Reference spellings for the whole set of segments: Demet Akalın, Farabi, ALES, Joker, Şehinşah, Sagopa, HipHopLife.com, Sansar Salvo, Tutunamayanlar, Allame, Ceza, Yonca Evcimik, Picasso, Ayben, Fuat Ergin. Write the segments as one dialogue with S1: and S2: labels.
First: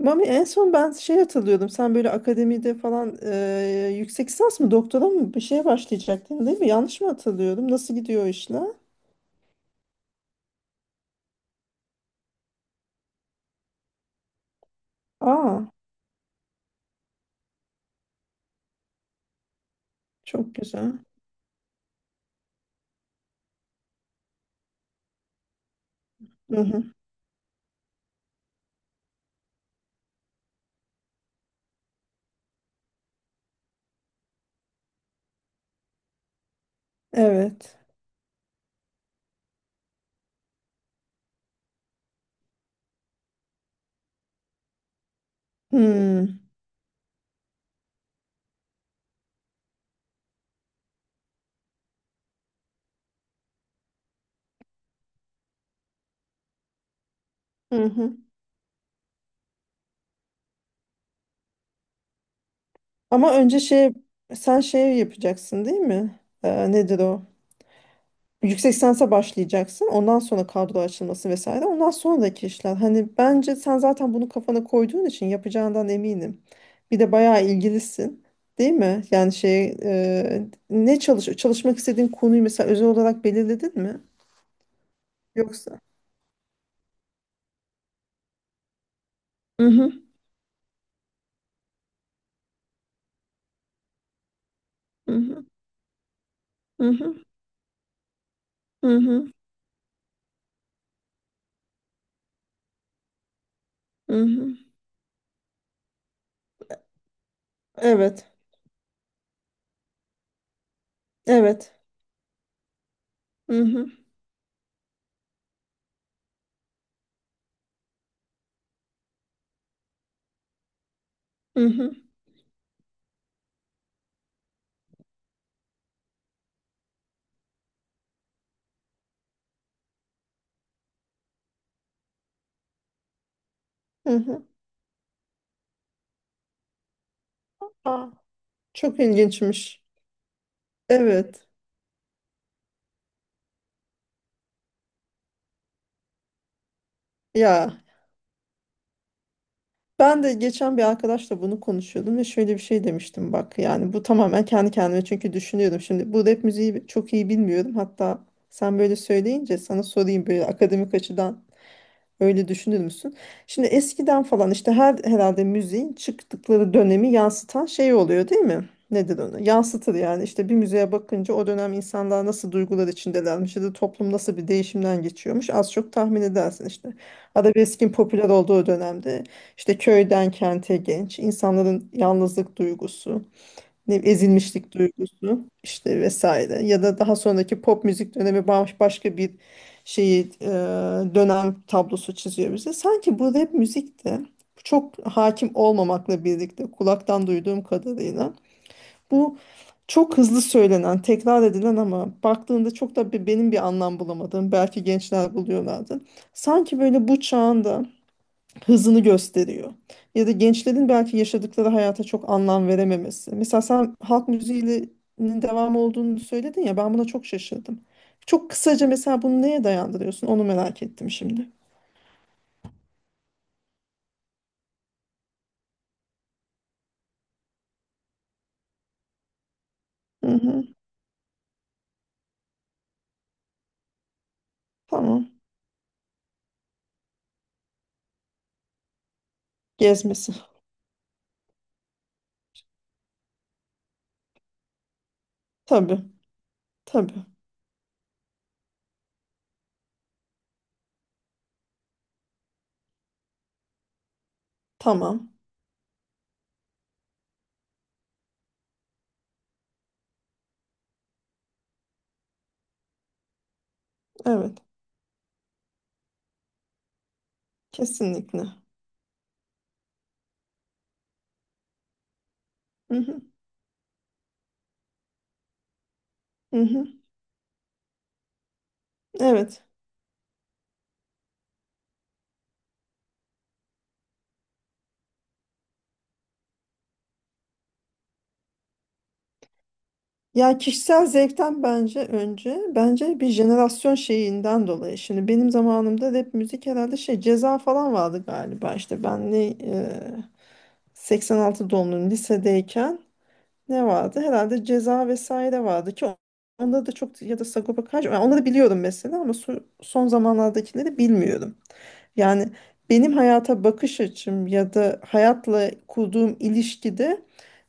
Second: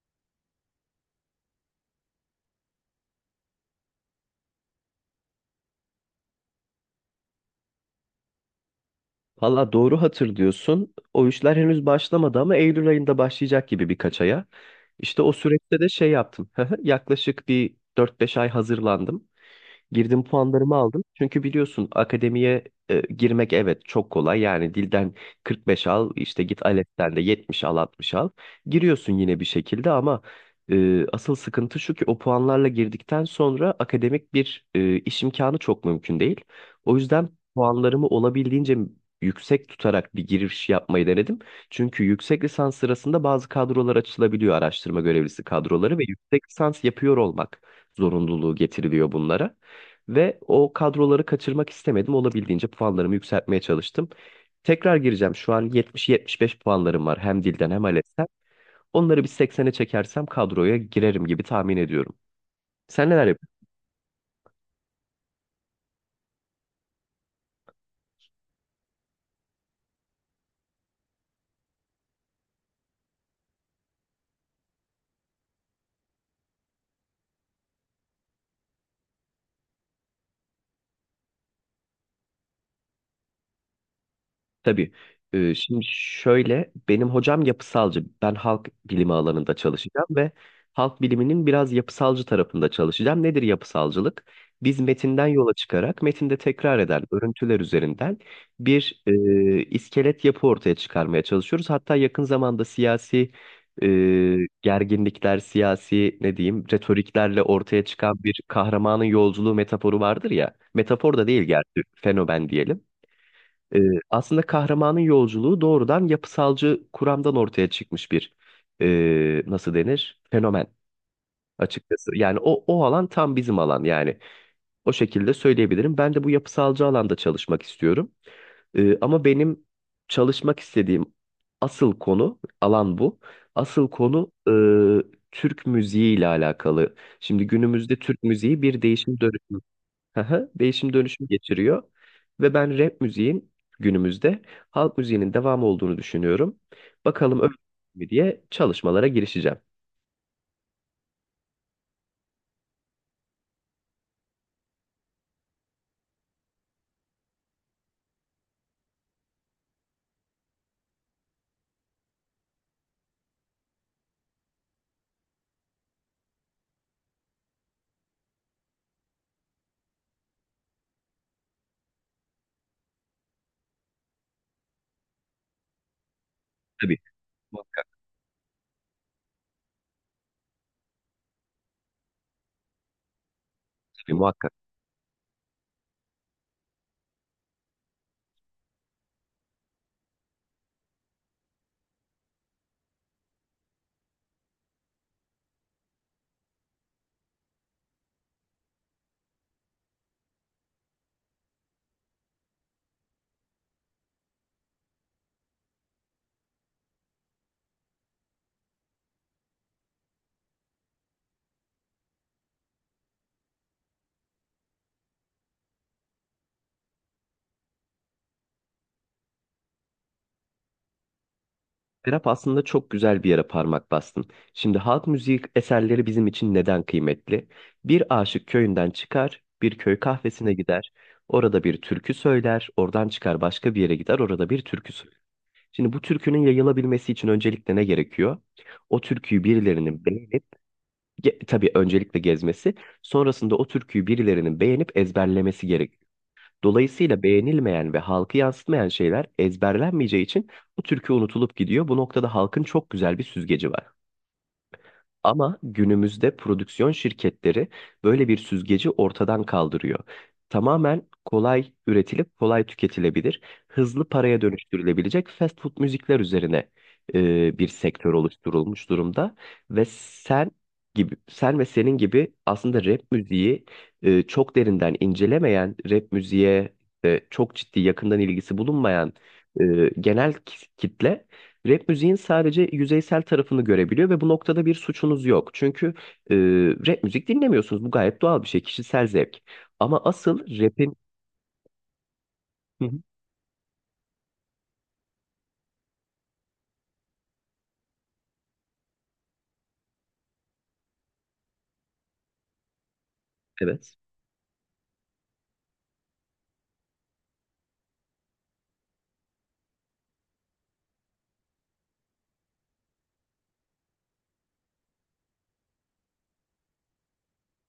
S1: Mami en son ben şey hatırlıyordum. Sen böyle akademide falan yüksek lisans mı doktora mı bir şeye başlayacaktın, değil mi? Yanlış mı hatırlıyorum? Nasıl gidiyor o işler?
S2: Valla doğru hatırlıyorsun. O işler henüz başlamadı ama Eylül ayında başlayacak gibi birkaç aya. İşte o
S1: Aa,
S2: süreçte de şey yaptım. Yaklaşık bir 4-5 ay hazırlandım. Girdim,
S1: çok
S2: puanlarımı
S1: güzel.
S2: aldım. Çünkü biliyorsun akademiye girmek evet çok kolay. Yani dilden 45 al, işte
S1: Hı
S2: git
S1: hı.
S2: ALES'ten de 70 al, 60 al. Giriyorsun yine bir şekilde ama asıl sıkıntı şu ki o puanlarla girdikten sonra akademik bir iş imkanı çok mümkün değil. O yüzden
S1: Evet.
S2: puanlarımı olabildiğince yüksek tutarak bir giriş yapmayı denedim. Çünkü yüksek lisans sırasında bazı kadrolar açılabiliyor, araştırma görevlisi kadroları, ve
S1: Hmm.
S2: yüksek lisans yapıyor olmak zorunluluğu getiriliyor bunlara. Ve o kadroları kaçırmak istemedim. Olabildiğince puanlarımı yükseltmeye çalıştım. Tekrar gireceğim. Şu an 70-75 puanlarım var. Hem dilden hem
S1: Hı hı.
S2: ALES'ten. Onları bir 80'e çekersem kadroya girerim gibi tahmin ediyorum. Sen neler
S1: Ama önce
S2: yapıyorsun?
S1: şey, sen şey yapacaksın değil mi? Nedir o? Yüksek lisansa başlayacaksın. Ondan sonra kadro açılması vesaire. Ondan sonraki işler. Hani bence sen zaten bunu kafana koyduğun için yapacağından eminim. Bir de bayağı ilgilisin. Değil mi? Yani şey ne çalış çalışmak istediğin konuyu mesela özel olarak belirledin mi?
S2: Tabii. Şimdi
S1: Yoksa.
S2: şöyle, benim hocam yapısalcı. Ben halk bilimi alanında
S1: Hı hı,
S2: çalışacağım ve halk biliminin biraz yapısalcı tarafında çalışacağım. Nedir yapısalcılık? Biz
S1: hı
S2: metinden
S1: hı,
S2: yola çıkarak metinde tekrar
S1: hı
S2: eden
S1: hı,
S2: örüntüler üzerinden
S1: hı
S2: bir
S1: hı,
S2: iskelet yapı ortaya çıkarmaya çalışıyoruz. Hatta yakın zamanda siyasi e,
S1: hı hı.
S2: gerginlikler, siyasi, ne diyeyim, retoriklerle ortaya çıkan
S1: Evet.
S2: bir kahramanın yolculuğu metaforu vardır ya. Metafor da değil
S1: Evet.
S2: gerçi, fenomen diyelim.
S1: Hı
S2: Ee,
S1: hı,
S2: Aslında kahramanın yolculuğu doğrudan yapısalcı kuramdan ortaya çıkmış bir nasıl denir, fenomen
S1: hı hı,
S2: açıkçası. Yani o alan tam bizim alan yani. O şekilde söyleyebilirim. Ben de bu yapısalcı alanda çalışmak istiyorum. Ama benim çalışmak istediğim asıl konu, alan bu. Asıl
S1: hı
S2: konu
S1: hı.
S2: Türk müziği ile alakalı. Şimdi günümüzde
S1: Aa,
S2: Türk müziği bir
S1: çok
S2: değişim dönüşüm...
S1: ilginçmiş.
S2: Aha, değişim dönüşüm
S1: Evet.
S2: geçiriyor. Ve ben rap müziğin günümüzde halk müziğinin devamı olduğunu düşünüyorum. Bakalım öyle
S1: Ya.
S2: mi diye çalışmalara girişeceğim.
S1: Ben de geçen bir arkadaşla bunu konuşuyordum ve şöyle bir şey demiştim, bak, yani bu tamamen kendi kendime çünkü düşünüyordum. Şimdi bu rap müziği çok iyi bilmiyorum, hatta sen böyle söyleyince sana sorayım, böyle akademik açıdan öyle düşünür müsün? Şimdi eskiden falan işte herhalde müziğin çıktıkları dönemi yansıtan şey oluyor değil mi? Nedir onu? Yansıtır yani. İşte bir müziğe bakınca o dönem insanlar nasıl duygular içindelermiş ya da toplum nasıl bir değişimden geçiyormuş az çok tahmin edersin işte.
S2: Tabii muhakkak.
S1: Arabeskin popüler olduğu dönemde işte köyden kente genç insanların yalnızlık duygusu, ne bileyim,
S2: Tabii muhakkak.
S1: ezilmişlik duygusu, işte vesaire. Ya da daha sonraki pop müzik dönemi başka bir şeyi, dönem tablosu çiziyor bize. Sanki bu rap müzik de çok hakim olmamakla birlikte, kulaktan duyduğum kadarıyla, bu çok hızlı söylenen, tekrar edilen ama baktığında çok da benim bir anlam bulamadığım, belki gençler buluyorlardı. Sanki böyle bu çağında hızını gösteriyor. Ya da gençlerin belki yaşadıkları hayata çok anlam verememesi. Mesela sen halk müziğinin devamı olduğunu söyledin ya, ben buna çok şaşırdım. Çok kısaca mesela bunu neye dayandırıyorsun, onu merak ettim şimdi.
S2: Rap aslında çok güzel bir yere parmak bastın. Şimdi halk müziği eserleri bizim için neden kıymetli? Bir aşık köyünden çıkar, bir köy
S1: Hı
S2: kahvesine
S1: hı,
S2: gider. Orada bir türkü söyler, oradan çıkar başka bir yere gider, orada bir türkü söyler.
S1: tamam.
S2: Şimdi bu türkünün yayılabilmesi için öncelikle ne gerekiyor? O türküyü birilerinin
S1: Gezmesi.
S2: beğenip... Tabii öncelikle gezmesi, sonrasında o türküyü birilerinin beğenip ezberlemesi gerek.
S1: Tabii.
S2: Dolayısıyla
S1: Tabii.
S2: beğenilmeyen ve halkı yansıtmayan şeyler ezberlenmeyeceği için bu türkü unutulup gidiyor. Bu noktada halkın çok güzel bir süzgeci var.
S1: Tamam.
S2: Ama günümüzde prodüksiyon şirketleri böyle bir süzgeci ortadan kaldırıyor. Tamamen kolay üretilip kolay tüketilebilir, hızlı paraya
S1: Evet.
S2: dönüştürülebilecek fast food müzikler üzerine bir sektör
S1: Kesinlikle.
S2: oluşturulmuş durumda ve sen ve senin gibi aslında
S1: Hı
S2: rap
S1: hı.
S2: müziği çok derinden incelemeyen, rap
S1: Hı
S2: müziğe
S1: hı.
S2: çok ciddi, yakından ilgisi bulunmayan
S1: Evet.
S2: e, genel kitle rap müziğin sadece yüzeysel tarafını görebiliyor ve bu noktada bir suçunuz yok. Çünkü e, rap müzik dinlemiyorsunuz. Bu gayet doğal bir şey, kişisel zevk. Ama asıl
S1: Ya
S2: rapin...
S1: kişisel zevkten bence önce,
S2: Hı hı.
S1: bence bir jenerasyon şeyinden dolayı. Şimdi benim zamanımda rap müzik herhalde şey, ceza falan vardı galiba. İşte ben ne 86 doğumluyum, lisedeyken ne
S2: Evet.
S1: vardı? Herhalde ceza vesaire vardı ki onda da çok, ya da Sagopa Kajmer. Yani onları biliyorum mesela ama son zamanlardakileri bilmiyorum. Yani benim hayata bakış açım ya da hayatla kurduğum ilişkide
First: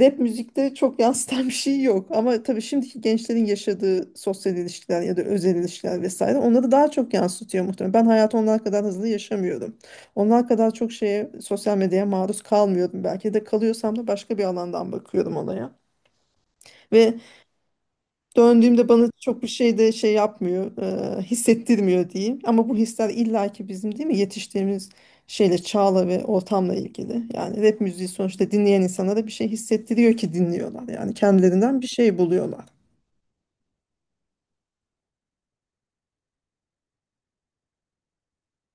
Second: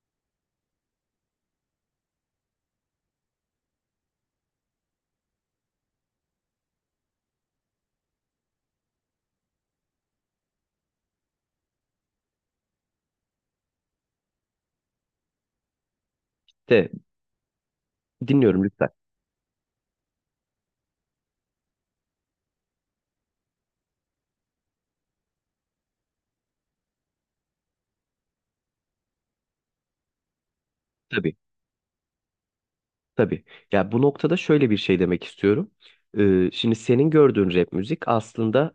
S1: rap müzikte çok yansıtan bir şey yok. Ama tabii şimdiki gençlerin yaşadığı sosyal ilişkiler ya da özel ilişkiler vesaire onları daha çok yansıtıyor muhtemelen. Ben hayatı onlar kadar hızlı yaşamıyorum. Onlar kadar çok şeye, sosyal medyaya maruz kalmıyordum. Belki de kalıyorsam da başka bir alandan bakıyorum olaya.
S2: De,
S1: Ve
S2: dinliyorum lütfen.
S1: döndüğümde bana çok bir şey de şey yapmıyor, hissettirmiyor diyeyim. Ama bu hisler illaki bizim değil mi, yetiştiğimiz şeyle, çağla ve ortamla ilgili. Yani rap müziği sonuçta dinleyen insanlara bir şey hissettiriyor ki dinliyorlar. Yani
S2: Tabii,
S1: kendilerinden bir şey buluyorlar.
S2: tabii. Ya bu noktada şöyle bir şey demek istiyorum. Şimdi senin gördüğün rap müzik aslında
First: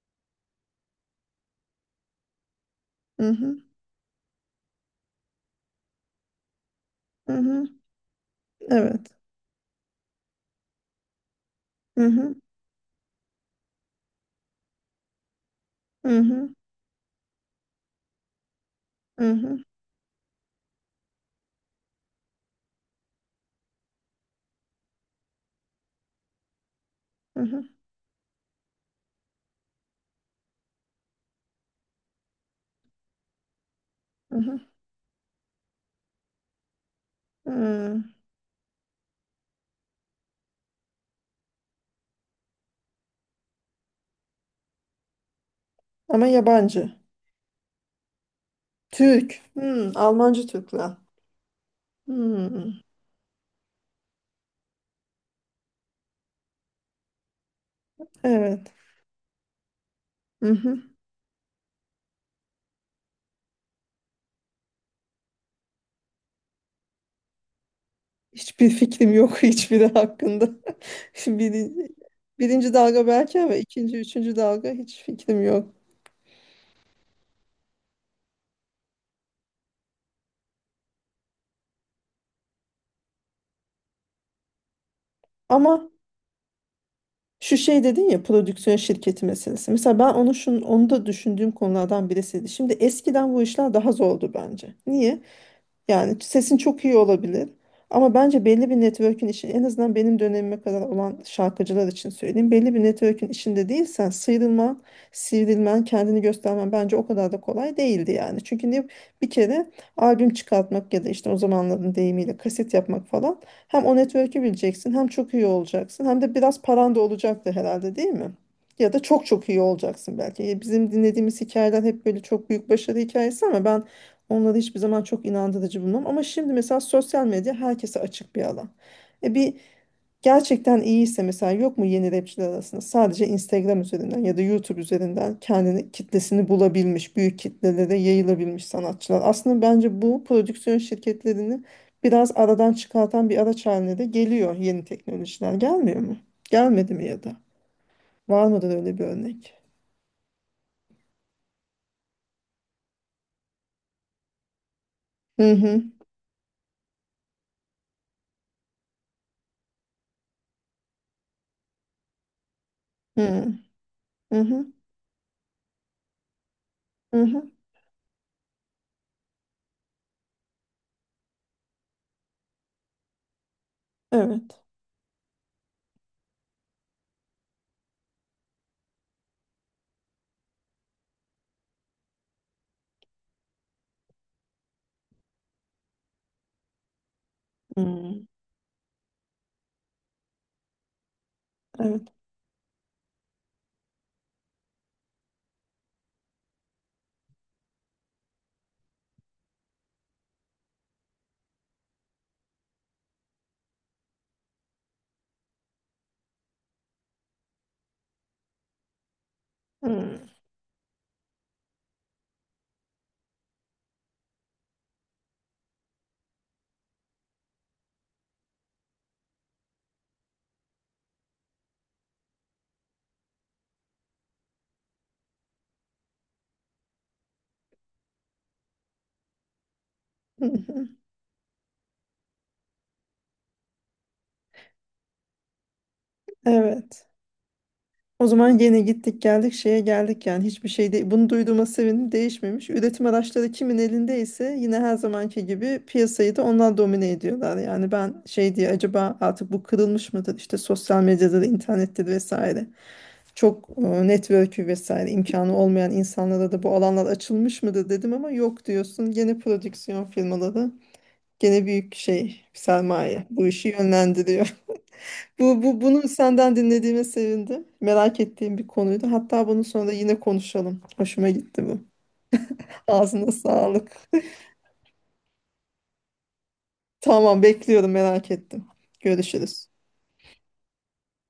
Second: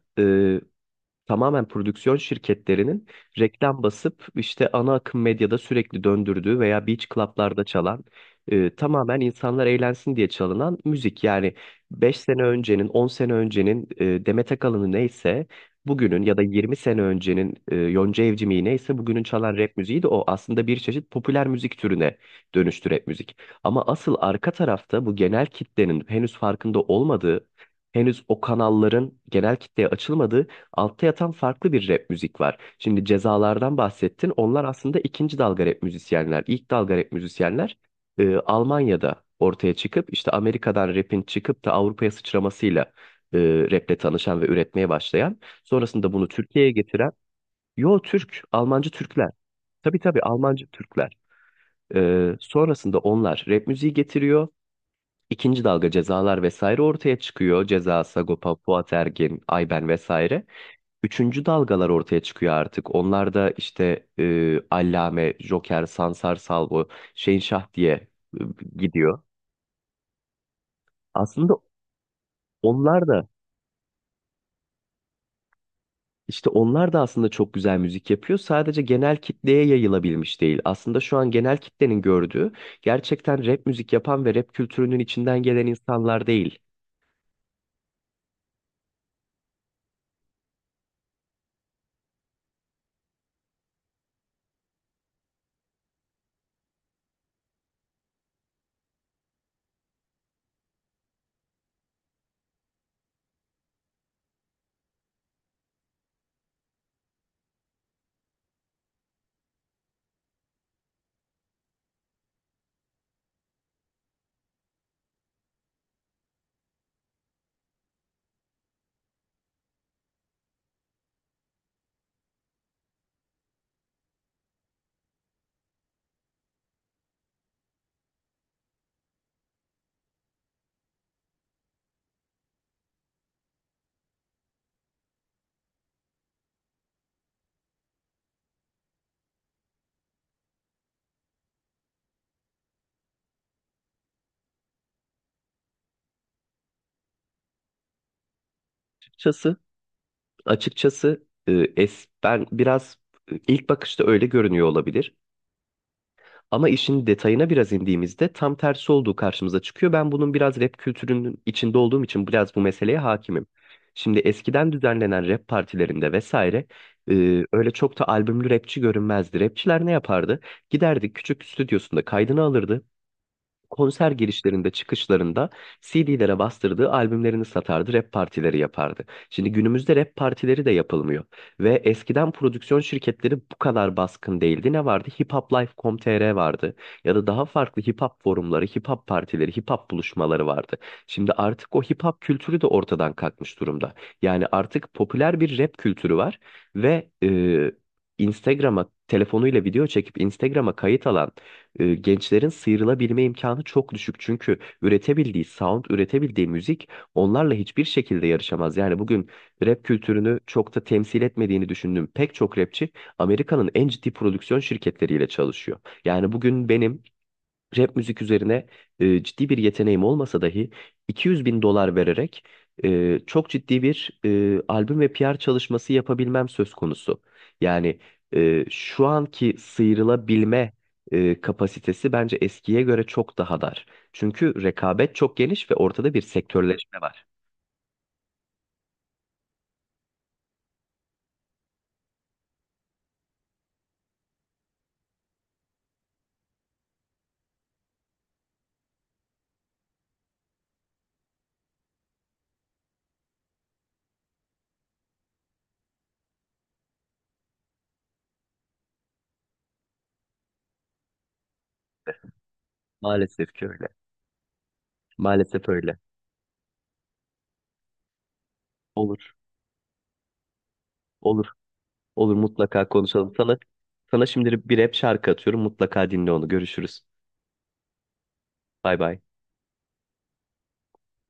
S2: tamamen prodüksiyon şirketlerinin
S1: Hı hı,
S2: reklam basıp işte ana akım medyada sürekli döndürdüğü veya beach
S1: hı
S2: club'larda
S1: hı,
S2: çalan,
S1: evet.
S2: tamamen insanlar eğlensin diye çalınan müzik. Yani
S1: Hı
S2: beş
S1: hı,
S2: sene öncenin, 10 sene öncenin Demet Akalın'ı neyse,
S1: hı
S2: bugünün ya da
S1: hı,
S2: 20 sene öncenin Yonca Evcimik'i neyse bugünün
S1: hı
S2: çalan
S1: hı,
S2: rap müziği de o. Aslında bir çeşit popüler müzik türüne dönüştü rap müzik. Ama asıl arka tarafta, bu genel kitlenin henüz farkında
S1: hı
S2: olmadığı,
S1: hı,
S2: henüz o kanalların genel kitleye açılmadığı, altta yatan farklı bir rap müzik var. Şimdi cezalardan bahsettin.
S1: hı hı.
S2: Onlar aslında ikinci dalga rap müzisyenler. İlk dalga rap müzisyenler
S1: Hı.
S2: Almanya'da ortaya çıkıp, işte Amerika'dan rapin çıkıp da Avrupa'ya sıçramasıyla e, raple tanışan ve üretmeye başlayan, sonrasında bunu
S1: Ama
S2: Türkiye'ye
S1: yabancı.
S2: getiren. Yo, Türk, Almancı Türkler.
S1: Türk. Hı,
S2: Tabii tabii,
S1: Almancı
S2: Almancı
S1: Türkler.
S2: Türkler.
S1: Hı,
S2: Sonrasında onlar rap müziği getiriyor. İkinci dalga cezalar vesaire ortaya çıkıyor. Ceza, Sagopa,
S1: evet.
S2: Fuat Ergin, Ayben vesaire.
S1: Hı hı.
S2: Üçüncü dalgalar ortaya çıkıyor artık. Onlar da işte Allame, Joker, Sansar Salvo, Şehinşah diye e,
S1: Hiçbir fikrim
S2: gidiyor.
S1: yok, hiçbiri hakkında.
S2: Aslında
S1: Birinci, birinci dalga
S2: onlar da
S1: belki ama ikinci, üçüncü dalga hiç fikrim yok.
S2: onlar da aslında çok güzel müzik yapıyor. Sadece genel kitleye yayılabilmiş değil. Aslında şu an genel kitlenin gördüğü gerçekten rap müzik yapan ve rap kültürünün içinden gelen
S1: Ama
S2: insanlar değil.
S1: şu şey dedin ya, prodüksiyon şirketi meselesi. Mesela ben onu onu da düşündüğüm konulardan birisiydi. Şimdi eskiden bu işler daha zordu bence. Niye? Yani sesin çok iyi olabilir. Ama bence belli bir network'ün işi, en azından benim dönemime kadar olan şarkıcılar için söyleyeyim. Belli bir network'ün içinde değilsen sıyrılman, sivrilmen, kendini göstermen bence o kadar da kolay değildi yani. Bir kere albüm çıkartmak ya da işte o zamanların deyimiyle kaset yapmak falan, hem o network'ü bileceksin, hem çok iyi olacaksın, hem de biraz paran da olacaktı herhalde değil mi? Ya da çok iyi olacaksın belki. Bizim dinlediğimiz hikayeler hep böyle çok büyük başarı hikayesi, ama ben onları hiçbir zaman çok inandırıcı bulmam. Ama şimdi mesela sosyal medya herkese açık bir alan. E bir, gerçekten iyiyse mesela, yok mu yeni rapçiler arasında sadece Instagram üzerinden ya da YouTube üzerinden kendini, kitlesini bulabilmiş, büyük kitlelere yayılabilmiş sanatçılar? Aslında bence bu prodüksiyon şirketlerini biraz aradan çıkartan bir araç haline de geliyor yeni teknolojiler. Gelmiyor mu? Gelmedi mi ya da? Var mıdır öyle bir örnek?
S2: Açıkçası, açıkçası, ben biraz, ilk bakışta öyle görünüyor olabilir.
S1: Hı hı.
S2: Ama işin detayına biraz indiğimizde tam tersi olduğu karşımıza çıkıyor. Ben bunun biraz rap kültürünün içinde olduğum için biraz bu meseleye
S1: Hı
S2: hakimim.
S1: hı.
S2: Şimdi
S1: Hı hı.
S2: eskiden düzenlenen rap partilerinde vesaire,
S1: Hı hı.
S2: öyle çok da albümlü rapçi görünmezdi. Rapçiler ne yapardı? Giderdi, küçük stüdyosunda kaydını alırdı, konser
S1: Evet.
S2: girişlerinde, çıkışlarında CD'lere bastırdığı albümlerini satardı, rap partileri yapardı. Şimdi günümüzde rap partileri de yapılmıyor. Ve eskiden prodüksiyon şirketleri bu kadar baskın değildi. Ne vardı? Hiphop Life, nokta Com, HipHopLife.com.tr vardı. Ya da daha farklı hip
S1: Hı.
S2: hop forumları, hip hop partileri, hip hop buluşmaları vardı. Şimdi artık o hip
S1: Evet.
S2: hop kültürü de ortadan kalkmış durumda. Yani artık popüler bir rap kültürü var ve Instagram'a telefonuyla video çekip Instagram'a kayıt alan gençlerin sıyrılabilme imkanı çok düşük. Çünkü üretebildiği sound, üretebildiği müzik onlarla hiçbir şekilde yarışamaz. Yani bugün rap
S1: Hı.
S2: kültürünü çok da temsil etmediğini düşündüğüm pek çok rapçi Amerika'nın en ciddi prodüksiyon şirketleriyle çalışıyor. Yani bugün benim rap müzik üzerine ciddi bir yeteneğim olmasa dahi 200 bin dolar vererek çok ciddi bir albüm ve PR çalışması yapabilmem söz konusu. Yani şu anki
S1: Hı
S2: sıyrılabilme
S1: hı.
S2: kapasitesi bence eskiye göre çok daha dar. Çünkü rekabet çok geniş ve ortada bir sektörleşme
S1: Evet.
S2: var.
S1: O zaman yine gittik geldik şeye geldik, yani hiçbir şey değil. Bunu duyduğuma sevindim, değişmemiş. Üretim araçları kimin elindeyse yine her zamanki gibi piyasayı da onlar domine ediyorlar. Yani ben şey diye, acaba artık bu kırılmış mıdır? İşte sosyal medyada da, internettir vesaire. Çok network'ü vesaire imkanı olmayan insanlara da bu alanlar açılmış mıdır dedim, ama yok diyorsun. Gene prodüksiyon firmaları, gene büyük şey, sermaye bu
S2: Maalesef ki
S1: işi
S2: öyle.
S1: yönlendiriyor. Bu,
S2: Maalesef
S1: bu
S2: öyle.
S1: bunu senden dinlediğime sevindim. Merak ettiğim bir konuydu.
S2: Olur,
S1: Hatta bunun sonra da yine konuşalım. Hoşuma
S2: olur,
S1: gitti bu.
S2: olur, mutlaka
S1: Ağzına
S2: konuşalım. Sana,
S1: sağlık.
S2: sana şimdi bir rap şarkı atıyorum. Mutlaka dinle onu. Görüşürüz.
S1: Tamam, bekliyorum, merak ettim.
S2: Bay bay.
S1: Görüşürüz.